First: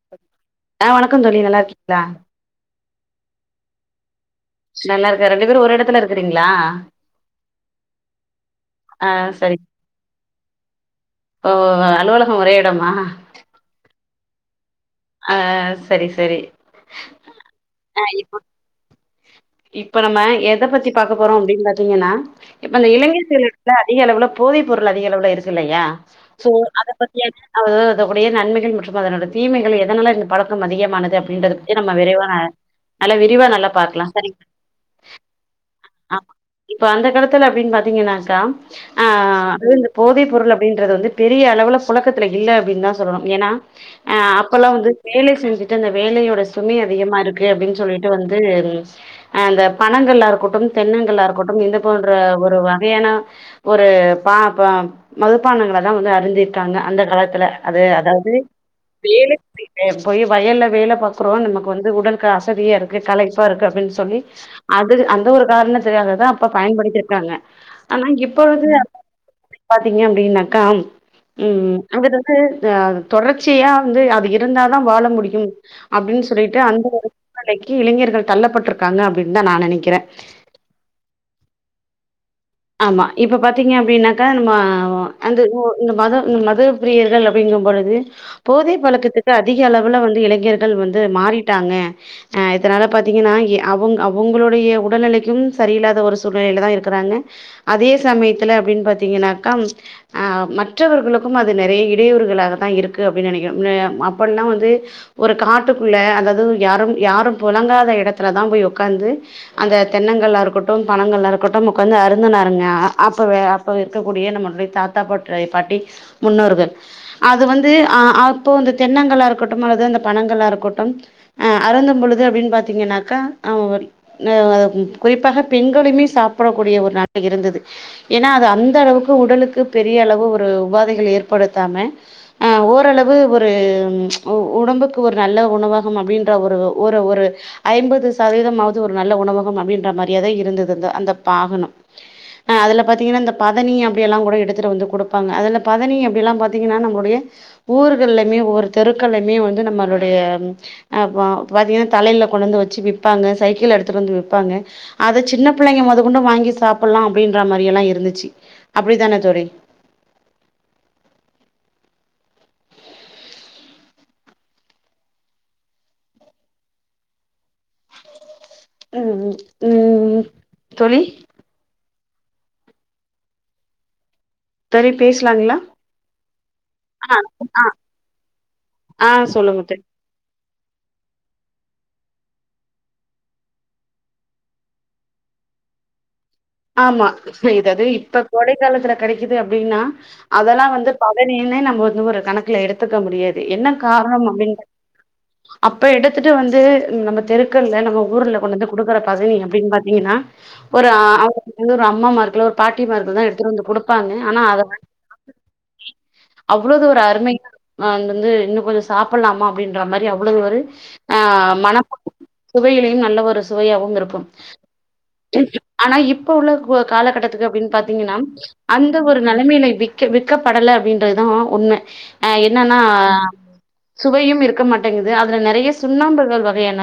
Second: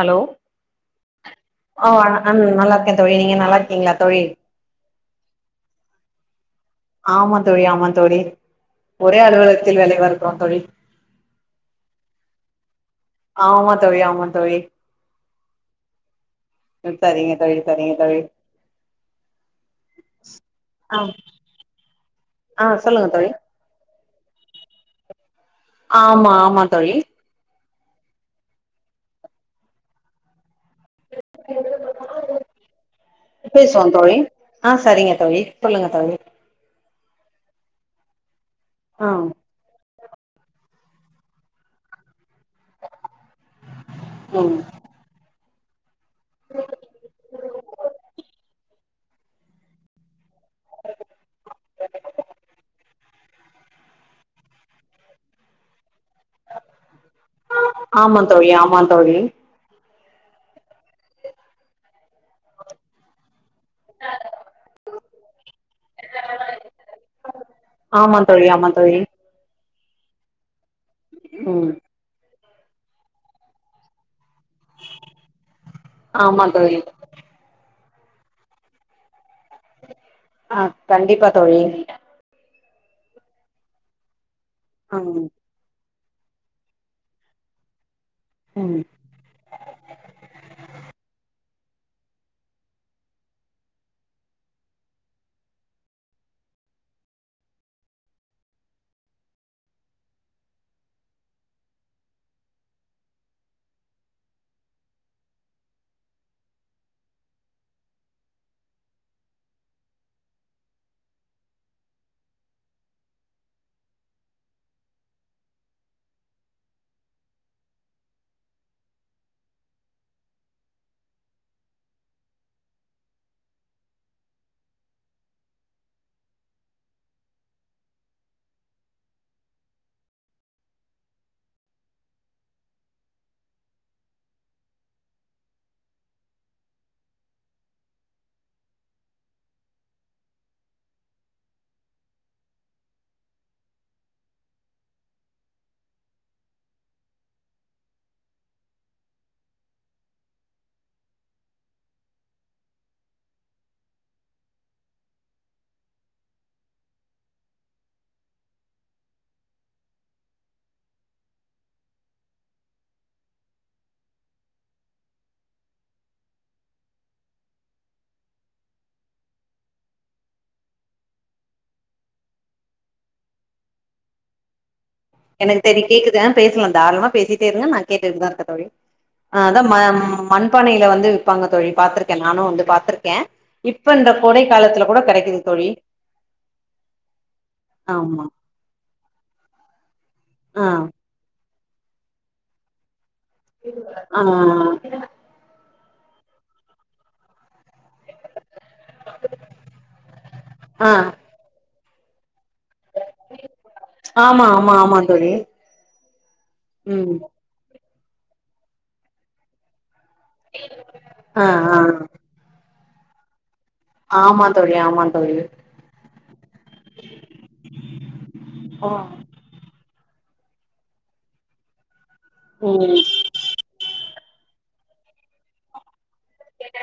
Hello ஆஹ் வணக்கம் தோழி ஆ நல்லாருக்கீங்களா நல்லா இருக்கே தோழி நீங்க நல்லா இருக்கீங்களா தோழி நல்லா இருக்கே ரெண்டு பேரு ஒரு எடத்துல இருக்கறீங்களா ஆமா தோழி ஆம தோழி ஆ ஒரே சரி அலுவலகத்தில விலவ இருக்கிறோ தோழி ஓ அலுவலகம் ஒரே இடமா ஆமா தோழி ஆமா தோழி ஆ சரி சரி சரிங்க தோழி சரிங்க அ தோழி இப்போ இப்போ நம்ம எத பத்தி ஆ பாக்க போறோ அப்படின் பாத்தீங்கன்னா ஆ இப்ப அந்த சொல்லுங்க இலங்கை தோழி செயலர்க்குல அதிக அளவுல போதை பொருள் அதிக அளவுல இருக் குல்லையா ஆமா சோ ஆமா அத தோழி பத்தி அ அது இருக்கக்குடைய நன்மைகள் மற்றும் அதனுட தீமைகள எ ஐன்னால இந்த படொ க்கும் அதிகமானது அப்டின்றது பத்தி நம்ம விரைவான நல்ல விரிவா நல்லா பேசுவோ பாக்லா சரி சரி இப்ப அந்த காலத்துல அப்டின் பாத்தீங்கன்னாக்கா ஆ அது இந்த போதை பொருள் அப்டின்றது வந்து பெரிய அளவுல புழக்கத் துல இல்ல அப்டின் தா சொல்லணு ஏன்னா ஆ ம் அப்பல்லா வந்து வேலை செஞ்சுட் வேலையோட சுமை அதிகமா இருக்கு அப்டின்னு சொல்லிட்டு வந்து அந்த பணங்கள்லா இருக்கட்டும் தென்னங்கல்லா இருக்கட்டும் இது போன்ற ஒரு வகையான ஒரு பா பா மதுப்பானங்கள லா வந்து அறிந்திருக்காங்க அந்த காலத்துல அது ஆமா அதாவது தோழி ஆமா தோழி வேலைக்கு போய்ட்டு போய் வயல்ல வேல பாக்குறோ நமக்கு வந்து உடல்க்கு அசதியா இருக்கு கலை ப்பா இருக்கு அப்டின் சொல்லி அது அந்த ஒரு காரணத்துக்காக தா அப்ப பயன்படுத்திருக்காங்க ஆனா ஆமா தோழி இப்பொழுது ஆமா அ தோழி பாத்தீங்க அப்டின்னாக்கா ம் அடுத்தது ஆ தொடர்ச்சியா வந்து அது எ இருந்தா தா வாழ முடியு அப்டின் ஆமா சொல்லிட்டு தோழி அந்த ஒரு சூழ்நிலைக்கு இளைஞர்கள் தள்ளப்பட்ருக்காங்க அப்டின் தா நா நெனக்கிற ஆ கண்டிப்பா தோழி ஆமா இப்ப பாத்தீங்க அப்டின்னா க நா ம் அந்த நூ இந்த மத இந்த மத பிரியர்கள் அப்டிங்கும் பொழுது போதை ம் பழக்கத்துக்கு அதிக அளவுல வந்து இளைஞர்கள் வந்து மாறி டாங்க அ இதனால பாத்தீங்கன்னா இ அவங் அவங்களுடைய உடல்நிலைக்கும் சரியில்லாத ஒரு சூழ்நிலையில தா இருக்குறாங்க அதே சமயத்துல அப்டின் பாத்தீங்கன்னாக்கா ஆ மற்றவர்களுக்கும் அது நெறைய இடையூறுகளாகத்தா இருக்கு அப்டி நெனக்கிறோ னா அப்பல்லா வந்து ஒரு காட்டுக்குள்ள அதாது யாரும் யாரும் புழங்காத எடத்துலதா போய் உக்காந்து அந்த தென்னங்கள்லா இருக்கட்டு பனங்கள்லா இருக்கட்டும் உக்காந்து அர [unintelligible] அப்ப அப்ப இருக்கக்கூடிய நம்மளுடைய தாத்தா பற்றை பாட்டி முன்னோர்கள் அது வந்து அ அப்போ அந்த தென்னங்களா இருக்கட்டும் அல்லது அந்த பனங்கல்லா இருக்கட்டும் அ அரந்தும் பொழுது அப்டின்னு பாத்தீங்கன்னாக்கா ஆ ஒ எ குறிப்பாக பெண்களுமே சாப்பிடக்கூடிய ஒரு ந இருந்தது ஏனா அது அந்த அளவுக்கு உடலுக்கு பெரிய அளவு ஒரு உபாதைகள் ஏற்படுத்தாம அ ஓரளவு ஒரு ஒ ஒடம்புக்கு ஒரு நல்ல உணவகம் அப்டின்ற ஒரு ஒரு ஒரு ஐம்பது சதவீதம் ஆவது ஒரு நல்ல உணவகம் அப்டின்ற மாரியாதா இருந்தது இந்த அந்த பாகனொ ஆ அதுல பாத்தீங்கன்னா அந்த பதனி அப்டியெல்லாங் கூட எடுத்துட்டு வந்து குடுப்பாங்க அதுல பதனி அப்டி எல்லா பாத்தீங்கன்னா நம்ளுடைய ஊர்கள்ளமே ஒவ்வொரு தெருக்கள்லயுமே வந்து நம்மளுடைய அ வ பாத்தீங்கன்னா தலைல கொண்டு வந்து வச்சு விப்பாங்க சைக்கிள்ல எடுத்துட்டு வந்து விப்பாங்க அத சின்ன பிள்ளைங்க மொதக்கொண்டு வாங்கி சாப் புல்லா அப்டின்ற மாரி எல்லா இருந்துச்சு அப்டித்தானே தோழி ம் ம் தோழி தோழி பேசலாங்களா எனக்கு தெரிய கேக்குது பேசலா தாராளமா பேசிட்டே இருங்க நா கேட்டுட்டுதா இருக்க தோழி ஆ சொல்லுங்க அதா தோ மண்பானையில வந்து விப்பாங்க தோழி பாத்துரு நானும் வந்து பாத்துருக்கே இப்ப இந்த கோடை காலத்துல கூட கெடைக்குது தோழி ஆமா செய்தது இப்ப ஆமா கோடை காலத்துல கெடைக்குது அப்டின்னா அதெல்லா ஆ வந்து பதனி கீழ் நம்ம வந்து ஒரு கணக்குல எடுத்துக்க முடியாது என்ன ஆ காரணம் அப்டீன்ற அ இப்போ எடுத்துட்டு வந்து நம்ம தெருக்கள்ல்ல நம்ம ஊர்ல கொண்டந்து குடுக்குற பதனி அப்டின்னு பாத்தீங்கன்னா ஒரு ஆ இன்னொறு அம்மா மார்கலா பாட்டி மார்கள் தா எடுத்துட்டு வந்து கொடுப்பாங்க ஆனா ஆமா அத ஆமா ஆமா தோழி அவ்வளோதொரு ம் அருமை ம் வந்து இன்னு கொஞ்ச சாப்பிட்லாமா அப்டின்ற மாரி அவ அவளது ஒரு ஆ ஆ மனப்ப சுவையில நல்ல ஒரு சுவையாகவு இருக்கும் ஆமா தோழி ஆமா தோழி ஆனா இப் இப்ப உள்ள காலகட்டத்துக்கு அப்டின் பாத்தீங்கன்னா அந்த ஒரு நெலமையில இன்னிக் வி விற்கப்படல அப்படின்றதா உண்ம ஹே என்னன்னா ம் சுவையும் இருக்க மாட்டேங்குது அதுல நெறைய சுண்ணாம்ப னோறு வகையான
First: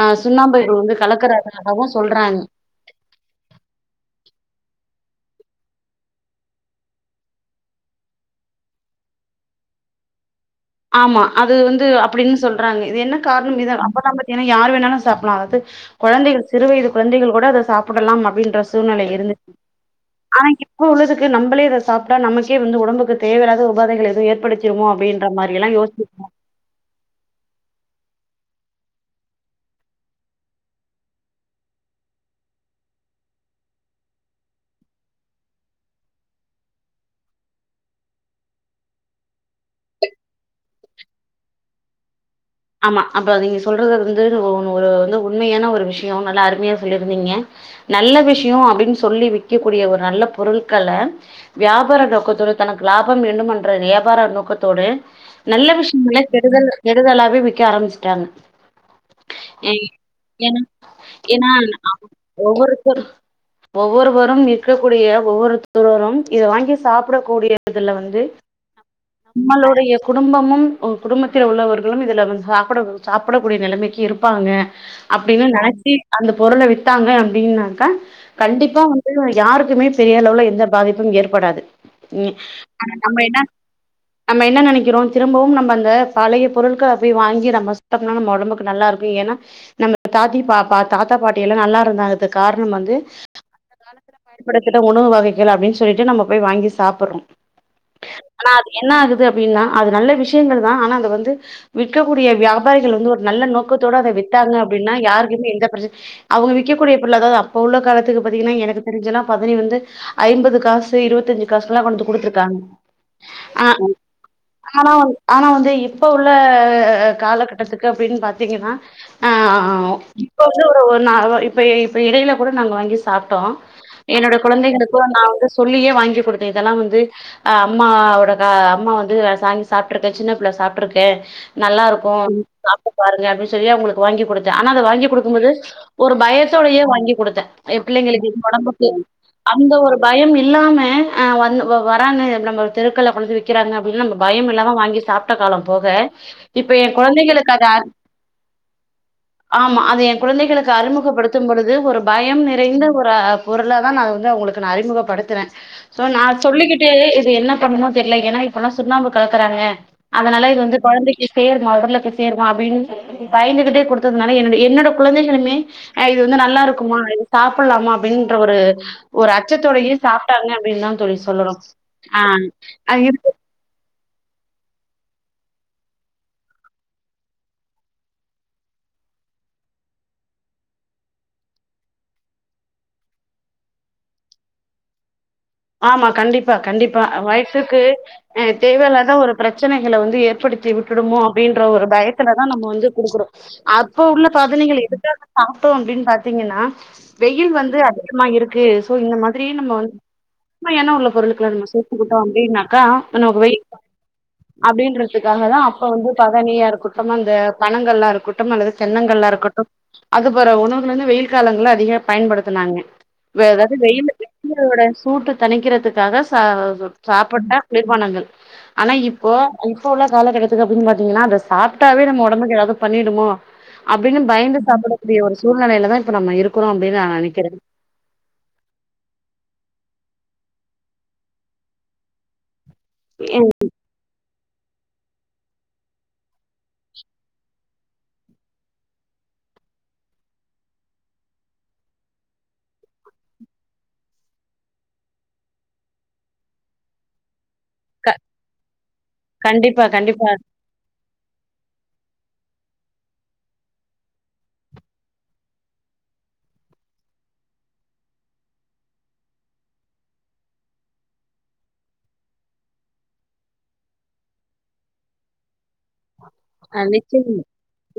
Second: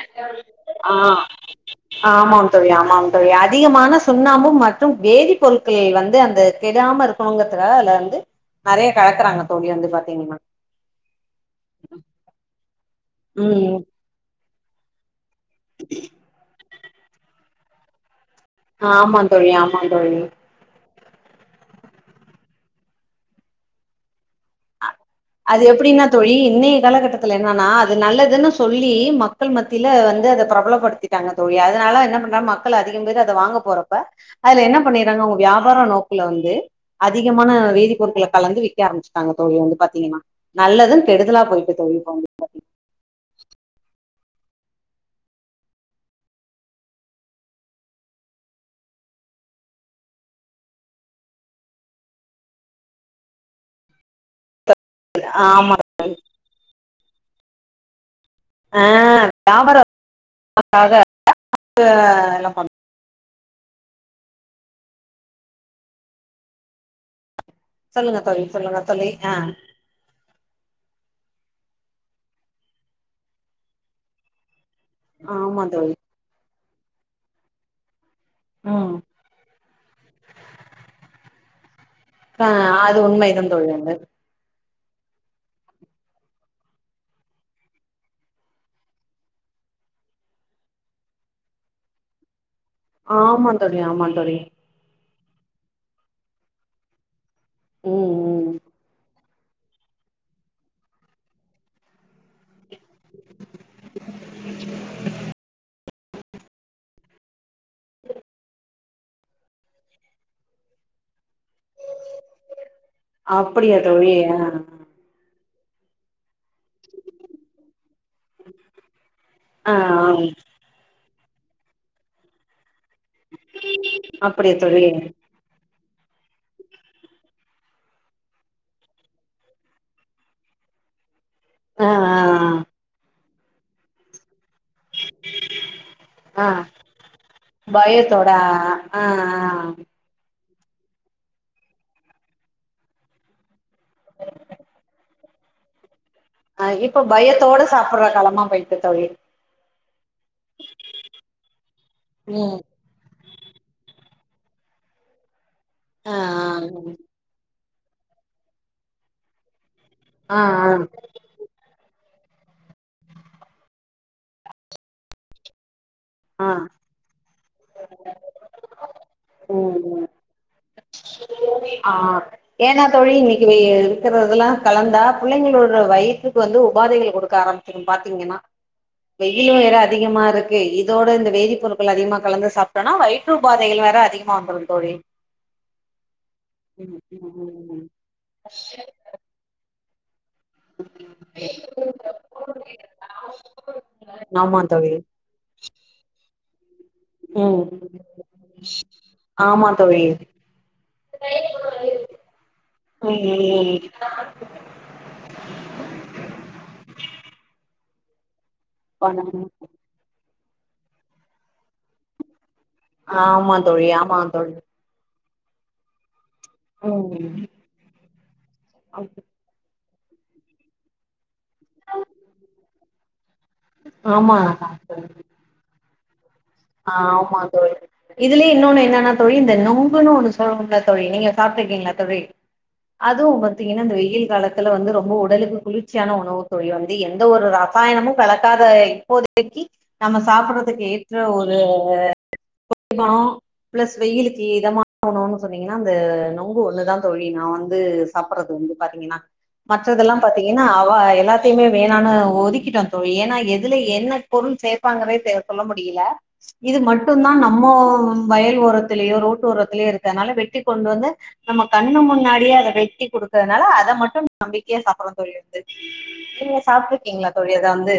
அ சுண்ணாம்ப வந்து ஆ கலக்கறாங்க தாகவு சொல்றாங்க ஆமாம் தோழி ஆமாம் தோழி அதிகமான சுண்ணாம்பு மற்றும் வேதி பொருள்கள் வந்து அந்த கெடாம இருக்கணுங்கறதுக்காக ஆமா அது வந்து அப்படின்னு சொல்றாங்க இது என்ன காரணம் இது ம் அப்பதாம்பட்டி யார் வேணாலும் சா அதாவது குழந்தைகள் சிறு வயது கொழந்தைகள் கூட அத சாப்பிடலாம் மாட் ஆமா தோழி ஆமா தோழி ஆனா இப்ப உள்ளதுக்கு நம்மளே இத சாப்ட்டா நமக்கே வந்து ஒடம்புக்கு தேவயில்லாத உபாதைகள் எது ஏற்படுத்திடுமோ அப்டின்னு அது எப்டின்னா தோழி இன்னைைய காலகட்டத்துல என்னன்னா அது நல்லதுன்னு சொல்லி மக்கள் மத்தியில வந்து அத பிரபலப்படுத்திட்டாங்க தோழி அதனால என்ன பண்றாங்க மக்கள் அதிகம் பேர் அத வாங்க போறப்ப அதுல என்ன பண்ணிறாங்க அவுங்க வியாபார நோக்ல வந்து அதிகமான வேதிப்பொருட்களை கலந்து விக்க ஆரம்பிச்சட்டாங்க தோழி வந்து பா பாத்தீங்கன்னா நல்லதும் கெடுதலா போயிட்டு தோழி ஆமா அப்ப நீங்க சொல்றது வந்து ஒரு உண்மையான ஒரு விஷயம் நல்லா அருமையா சொல்லிருந்தீங்க நல்ல விஷயம் அப்டின்னு சொல்லி விக்கக்கூடிய ஒரு நல்ல பொருட்கல வியாபார நோக்கத்தோடு நல்ல ஆமா விஷயங்களை கெடுதல் கெ இது நல்லாவே வி க்க ஆரம்பிச்சிட்டாங்க ஆ ஏ வியாபாரக்காக ஏன்னா ஏன்னா எல்லா பண் ஒவ்வொருத்தருக் ஒவ்வொருவரும் விற்கக்கூடிய ஒவ்வொருத்தரும் இத வாங்கி சாப்பிடக்கூடிய இதுல சொல்லுங்க வந்து தோழி சொல்லுங்க தோழி ஆ நம்மளுடைய குடும்பமும் உங்க குடும்பத்தில் உள்ளவர்களும் இதுல வந் சாப்பிட சாப்பிடக்கூடிய நிலைமைக்கு இருப்பாங்க அப்படின்னு ஆமா நெனச்சி தோழி அந்த பொருள வித் ட்டாங்க அப்டின்னாக்க கண்டிப்பா ம் வந்து யாருக்குமே பெரிய அளவுல எந்த பாதிப்பும் ஏற்படாது ம் ஆ ஆனா அது நம்ம என்ன உண்மைதா தோழி வந்து நம்ம என்ன நெனைக் கிறோ திரும்பவும் நம்ம அந்த பழைய பொருட்கள வாங்கி நம்ம சுத்தமா நம்ம ஒடம்புக்கு நல்லா இருக்கு ஏன்னா நம் தாத்தி பா தாத்தா பாட்டி எல்லா நல்லா இருந்தாக்கு காரண ம் வந்து ஆமா அந்த தோழி ஆமா காலத்தில தோழி பயன்படுத்திட உணவு வகை கள் அப்படின் சொல்லிட்டு நம்ம போய் வாங்கி சாப்படுறோம் ம் ஆனா ம் அது என்ன ஆகுது அப்டின்னா அது நல்ல விஷயங்கள் தா ஆனா அது வந்து விற்கக்கூடிய வியாபாரி கள் வந்து ஒரு நல்ல நோக்கத்தோட அத வித்தாங்க அப்டினா யாருக்குமே எந்த பிரச் அவங்க விறக்கக்கூடிய பொருள் அதாவது அப்ப உள்ள காலத்துக்கு பாத்தீங்கன்னா எனக்கு தெரிஞ்சலா பதனி வந்து ஐம்பது காசு இருபத்தஞ்சு காசலா கொண்டு வந்து கொடுத்துருக்காங்க ஆ அப்படியா தோழி ஆ ஆனா ஆனா வந் து இப்ப உள்ள த காலகட்டத்துக்கு அப்படின்னு பாத்தீங்கன்னா ஆ இப்ப வந்து ஒரு நா இப்ப இப்ப இடையில கூட நாங்க வாங்கி சாப்பிட்டோ என்னோட அப்படியா தோழி குழந்தைகளுக்கு நா வந்து சொல்லியே வாங்கி கொடுத்தே இதெல்லா வந்து அ அம்மாவோட கா அம்மா வந்து சாங்கி சாப்ட்டுருக்கே சின்ன புள்ள சாப்ட்டுருக்கே நல்லா ஆ இருக்கு ஆ சாப்ட்டு பாருங்க அப்டி செரியா உங்களுக்கு வாங்கி கொடுத் தே ஆனா அத வாங்கி குடுக்கும்போது ஒரு ஆ ஆ பயத்தோடையே வாங்கி கொடுத்தே ஏ பிள்ளைங்களுக்கு பயத்தோட ஒடம்புக்கு ஆ ஆ அந்த ஒரு பயம் எ ல்லாம அ வந் வ வராங்க நம்ம தெருக்கள கொண்டந்து விக் க்கராங்க அப்டினா நம்ம பயமில்லாம வாங்கி சாப்ட் ட காலம் போக ஆ இப்ப எ பயத்தோட கொழந்தைகளுக்காக அத் சாப்பிடுற காலமா போயிட்டு தோழி ஆமா அது எ குழந்தைகளுக்கு அறிமுகப்படுத்தும் பொழுது ஒரு பயம் ம் நிறைந்த ஒரு பொருளாதா நா வந்து அவங்களுக்கு நா அறிமுகப்படுத்துறே சோ ஆ நா சொல்லிக்கிட்டே இது என்ன ப்ப ஒண்ணு பண்ணுமோ தெரில ஏன்னா இப்பல்லா சுண்ணாம்பு கலக்கறாங்க ஆ ஆ அதனால இது வந்து கொழந்தைக்கு [unintelligible] போய் சேருவா அப்டின்னு பயந்துகிட்டே கொடுத்ததுனால என்னுடைய என்னோட கொழந்தைகளுமே ஆ இது வந்து நல்லா இருக்குமா இது சாப்லாமா அப்டின்ற ஒரு ஒரு ம் அச்சத்தோடையே ம் சாப்ட்டாங்க அப்டின்னுதா தோழி சொல்லனு ஆ அது இரு இருக்கறதெல்லா கலந்தா புள்ளைங்களோட வயிற்றுக்கு வந்து உபாதைகள் குடுக்க ஆரம்பிச்சுரு பாத்தீங்கன்னா வெயிலு வேற அதிகமா இருக்கு இது இதோட இந்த வேதிப்ப பொருட்கள் அதிகமா கலந்து சாப்ட்டோனா வயிற்று உபாதைகள் வேற அதிகமா வந்துரு தோழி ஆமா கண்டிப்பா ம் கண்டிப்பா ம் வயித்துக்கு ம் ஹே தேவையில்லாத ஒரு பிரச்சன ங்கள வந்து ஏற்ப் படுத்தி விட்டுமோ அப்டின்ற ஒரு பயத்துலதா நம்ம வந்து கொடுக்கறோ அப்ப உள்ள ஆமா பதனிகள் தோழி இது தா நம்ம சாப்டோ அப்டின் பாத் பாத்தீங்கன்னா வெயில் ம் வந்து அதிகமா இருக்கு சோ இந்த மாதிரி நம்ம ஆமா வந் தோழி சும்ம ஏன்னா உள்ள பொருளுகளா சொல்லிட்டு போட்ட அப்படின்னாக்கா நமம வெய் ம் அப்டின்றதுக்காகதா அப்ப வந்து பதனியா இருக்கு அப்பறமா இந்த பணங்கள்லாருக் அல்லது தென்னங்கள்லா பண்ணனு இருக்கட்டு அதுப் வற உணவுகருந்து வெயில் காலங்கள்ல அதிக பயன்படுத் ராங்க ஆமா அதாவது தோழி வெயில் ஆமா தோழி வெயிலோட சுட்டு தணிக்கிறதுக்காக சா ம் சாப்புட்ட குளிர்பானங்கள் ஆனா இப்போ இப்ப உள்ள கால கட்டத்த அப்டின்னு பாத்தீங்கனா வெஸ் சாப்ட்டாவே நம்ம ஒடம்புக்கு ஏதாது பண்ணிடுமோ அப்டின்னு ஆமா பயந்து சாப்டக்கூடிய ஒரு சூழ்நிலைலதா இப்ப நம்ம இருக் ஆமா தோழி இதுலயு இன்னோனு என்னன்னா தோழி இந்த நொங் குனு ஒண்ணு சொல்வோமில்ல தோழி நீங்க சாப்ட்ருக்கிங்ளா தோழி? அதுவு பாத்திங்கன்னா இந்த வெய்யில் காலத் துல வந்து ரொம்ப உடலுக்கு குளிர்ச்சியான உணவு தோழி வந்து எந்த ஒரு ரசாயனமு கலக்காத இப்போதைக்கி நம்ம சாப்படறதுக் ஏத்த ஒரு [inaudible] ப்ளஸ் வெயிலுக்கு இதமான உணவுன் சொன்னிங்கனா அந்த நொங்கு ஒண்ணுதா தோழி நா வந் து சாப்பட்றது வந்து பாத்திங்கன்னா கண்டிப்பா மற்றதெல்லா கண்டிப்பா பாத்திங்கன்னா அவ எல்லாத்தையுமே வேணான்னு ஒதுக்கிட்டோ தோழி ஏன்னா எதுல என்ன பொருள் சேப்பாங்கனே தெ சொல்ல முடி யல இது மட்டுந்தா நம்மோ வயல் ஓரத்திலயோ ரோட்டோரத்திலயோ இருக்கனால வெட்டி கொண்டு வந்து நம்ம கண்ணு முன்னாடியே அத வெட்டி குடுக்கறனால அத மட்டு நம்பிக்கையா சாப்பட்றோ தோழி வந்து நீங்க அ சாப்ட்ருக்கீங்களா நிச்சயம் தோழி அத வந்து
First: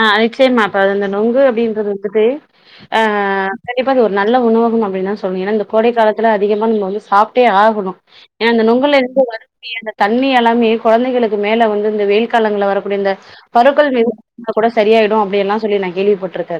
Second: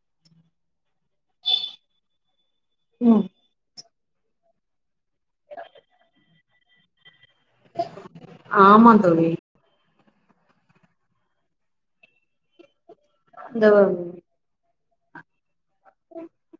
ஆ நிச்சயமா இப்ப அது அந்த நுங்கு அப்டின்றது [unintelligible] ஆ ஆ ம் ஆ இப்ப அது ஒரு நல்ல உணவகம் அப்டின்தா சொல்லனு ஏன்னா இந்த கோடை காலத்துல அதிகமா நம்ம வந்து சாப் டே ஆகணு. ஏன்னா அந்த ஆமா நொங்குல இருந்து தோழி வரிக்கூடிய அந்த தண்ணி எல்லாமே கொழந்தைகளுக்கு மேல வந்து இந்த வெயில் காலங்கள்ல வரு அப்டிந்த இந்த பருக்கள் மீது [inaudible] கூட சொ சரியாயிடு அப்டியல்லா சொல்லி நா கேள்விப்பட்ருக்கே.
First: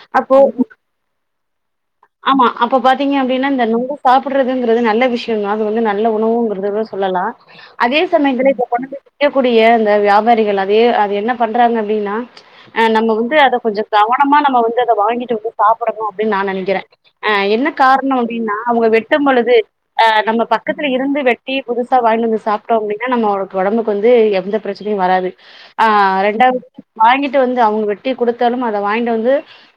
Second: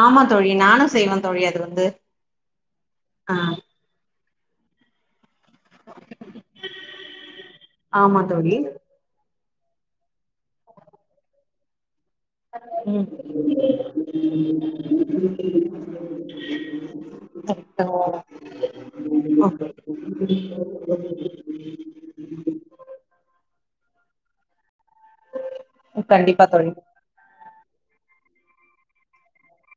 ஆமா அப்போ தோழி நானு செய்வே தோழி அது வந்து ஆமா அப்ப பாத்தீங்க ஆ அப்டின்னா இந்த நொங்கு சாப் ப்ட்றதுங்கறது நல்ல விஷ் [unintelligible] அது வந்து நல்ல உணவுங்கறத சொல்லலா. அதே ஆமா சமயத்துல தோழி இத கொண்டந்து விக்க கூடிய அந்த வியாபாரிகள் அதயே அத என்ன பண்றாங்க அப்டின்னா ஆ ம் நம்ம வந்து அத கொஞ்சொ கவனமா நம்ம வந்து அத வாங்கிட்டு வந்து சாப்டணு அப்டின்னு நா நெனைக்கறே. ஆ என்ன கரெக்ட் காரணொ அப்டின்னா அவங்க வெட்டம்பொழுது ஆ நம்ம பக்கத்துல இருந்து வெட்டி புதுசா வாய்ன்டு வந்து சாப்ட்டோ அப்டின்னா நம்மக்கு ஒடம்புக்கு வந் து எந்த பிரச்சனையு வராது. ஆ கண்டிப்பா ரெண்டாவது தோழி வாங்கிட் வந்து அவங்க வெட் வெட்டி குடுத்தாலும் அத வாங்கிட் வந்து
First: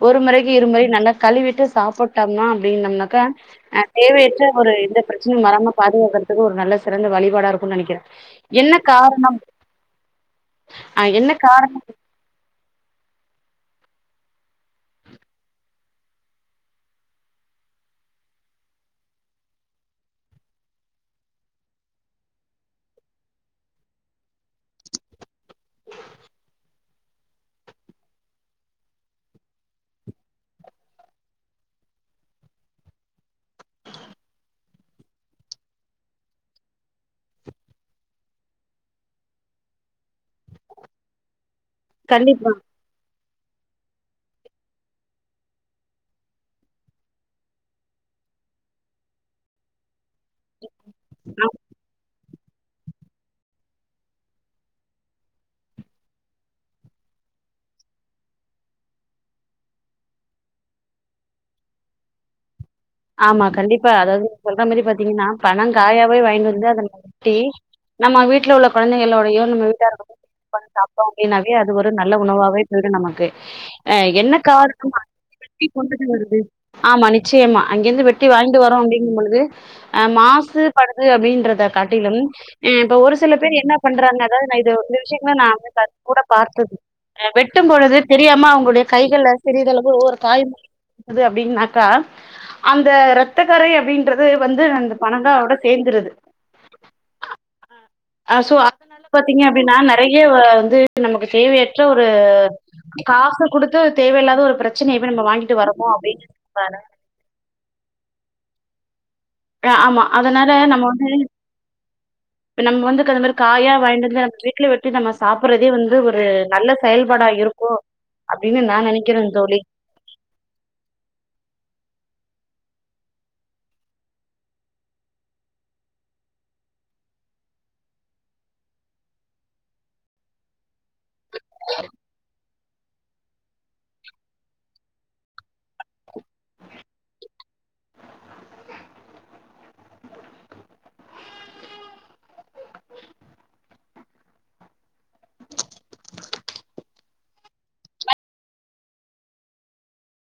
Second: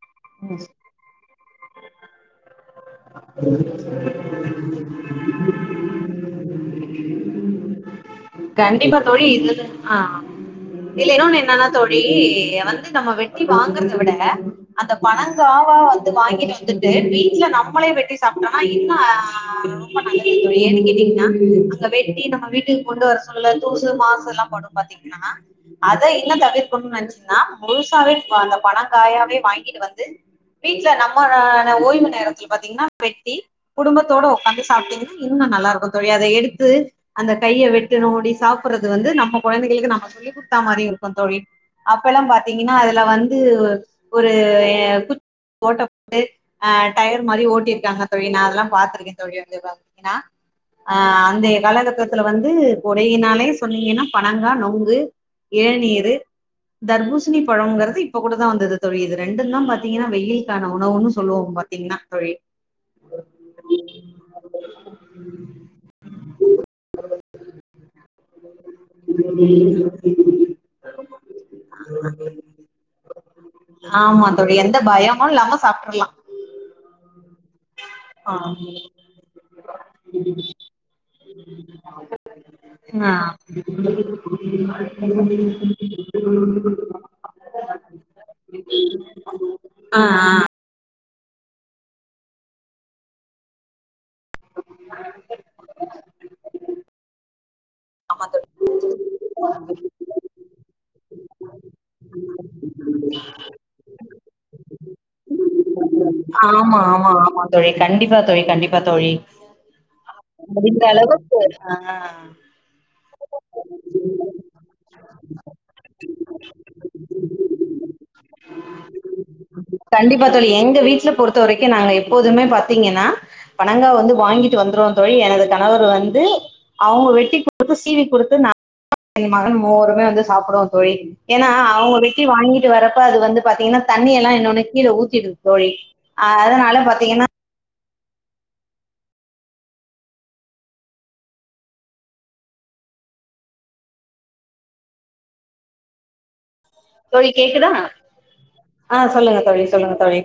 ஒரு மொறைக்கு ம் இரு மொறை நல்லா கழுவிட்டு சாப்ப ட்டம்னா அப்டின்னம்னாக்க அ தேவையற்ற ஒரு இந்த பிரச்சனையு வராம பாதுகாக்றதுக்கு ஒரு நல்ல சிறந்த வழிபாடா இருக்கு நெனைக்கறே. என்ன கண்டிப்பா தோழி காரணம் இதுல ஆ அ இதுல என்ன இன்னொன்னு என்னன்னா காரணம் தோழி வந்து நம்ம வெட்டி வாங்கறத விட அந்த பனங்காவா வந்து வாங்கி வந்துட்டு வீட்ல நம்மளே வெட்டி சாப்ட்டோன்னா இன்ன அ ரொம்ப நல்லது தோழி. ஏன்னு கேட்டீங்கன்னா அங்க வெட்டி நம்ம வீட்டுக்கு கொண்டு வர சூழல், தூசு, மாசு எல்லா படு பாத்தீங்ன்னா. அத இன்ன தவிர்க்கணும்னு நெனச்சீங்ன்னா முழுசாவே அந்த பனங்காயாவே வாங்கி வீடு வந்து வீட்ல நம்மலான ஓய்வு நேரத்ல பாத்தீங்ன்னா வெட்டி குடும்பத்தோட ஒக்காந்து சாப்ட்டிங்கனா இன்னு நல்லாருக்கு தோழி. அத எடுத்து அந்த கைய வெட்டுணோ அப்டி சாப்பட்றது வந்து நம்ம கொழந்தைகளுக்கு நம்ம சொல்லி குடுத்தா மாரீயு இருக்கு தோழி. அப்பேல்லா கண்டிப்பா பாத்தீங்ன்னா அதுல வந் து ஒரு து ஏ குத் ஓட்ட போட்டு ஆ டயர் மாரி ஓட்டிருக்காங்க தோழி நா அதல்லா பாத்திருக்கே தோழி வந்து இப்ப [unintelligible] ஆ ஆ அந்தைய காலகட்டத்துல வந் து கொடையினாலே சொன்னீங்கன்னா பனங்கா நொங்கு ஏழ்நீரு தர்பூசணி பழங்கறது இப்ப கூடதா வந்தது தோழி இது ரெண்டுல்லா பாத்தீங்கன்னா வெயில்கான உணவுன்னு சொல்லுவோ பாத்தீங்ன்னா தோழி ஆமா கண்டிப்பா அதாவது நீங்க சொல்ற மாரி பாத்தீங்கன்னா பணங் காயாவே வாங்கிண்டு வந்து அத வெட்டி நம்ம வீட்ல உள்ள கொழந்தைகளோடயு நம்ம [unintelligible] உக்காந்து சாப்ட்டோ அப்டின்னாவே அது ஒரு நல்ல உணவாவே போயிடு நமக்கு அ ஆமா என்ன தோழி எந்த காரணோ பயமு அங்கேயே இல்லாம வெட்டி கொண்டுட்டு சாப்ட்றலா வருது ஆமாங் நிச்சயம் அங்கிருந்து வெட்டி ஆ வாங்ட்டு வரோ அப்டிங்கும் பொழுது அ மாசு படுது அப்டின்றத காட்டிலும் அ இப்ப ஆ ஒரு சில பேர் என்ன பண்றாங்க அதாவது நா இது இந்த விஷயங்கள நா வந்து கண் கூடா பாத்துருக்கே அ வெட்டும் பொழுது தெரியாம அவுங்களுடைய கைகள்ல சிறியதளவு ஆ ஆ ஓர காயம் அது அப்டின்னாக்க அந்த ரத்த கறை அப்டின் டுறது வந்து அந்த பனங்கா ஓட சேந்துறது ஆமா அ தோழி சோ அதனால பாத்தீங்க அப்டின்னா நறைய வ வந்து ம் நமக்கு தேவையற்ற ஒரு காச குடுத்து தேவையில்லாத ஒரு பிரச்சனைய போய் நம்ம வாங்கிட்டு வரோ ஆமா ஆமா ஆமா தோழி கண்டிப்பா தோழி கண்டிப் பா தோழி அ ஆமா அதனால நம்ம முடிஞ்ச வந்து அளவு ஆ நம்ம வந்து [unintelligible] காயா வாயின்டு வந்து நம்ம வீட்ல வெட்டி நம்ம சாப்புற்றதே வந்து ஒரு நல்ல செயல்பாடா இருக்கு அப்டின்னு நா நெனைக்கிறே தோழி இப்போதைக்கு நாங்க எப்போதுமே பாத்தீங்கன்னா பனங்கா வந்து வாங்கிட்டு வந்துருவோந் தோழி எனது கணவர் வந்து அவங்க வெட்டி குடுத்து சீவிகுடுத்து நா என் மகன் மூவருமே வந்து சாப்புடுவோ தோழி ஏன்னா அவங்க வெட்டி வாங்கி ட்டி வரப்ப அது வந்து பாத்தீங்ன்னா தண்ணி எல்லா இன்னொன்னு கீழ ஊத்திடுது தோழி ஆ அதனால பாத்தீங்கன்னா தோழி கேக்குதா ஆ சொல்லுங்க தோழி சொல்லுங்க தோழி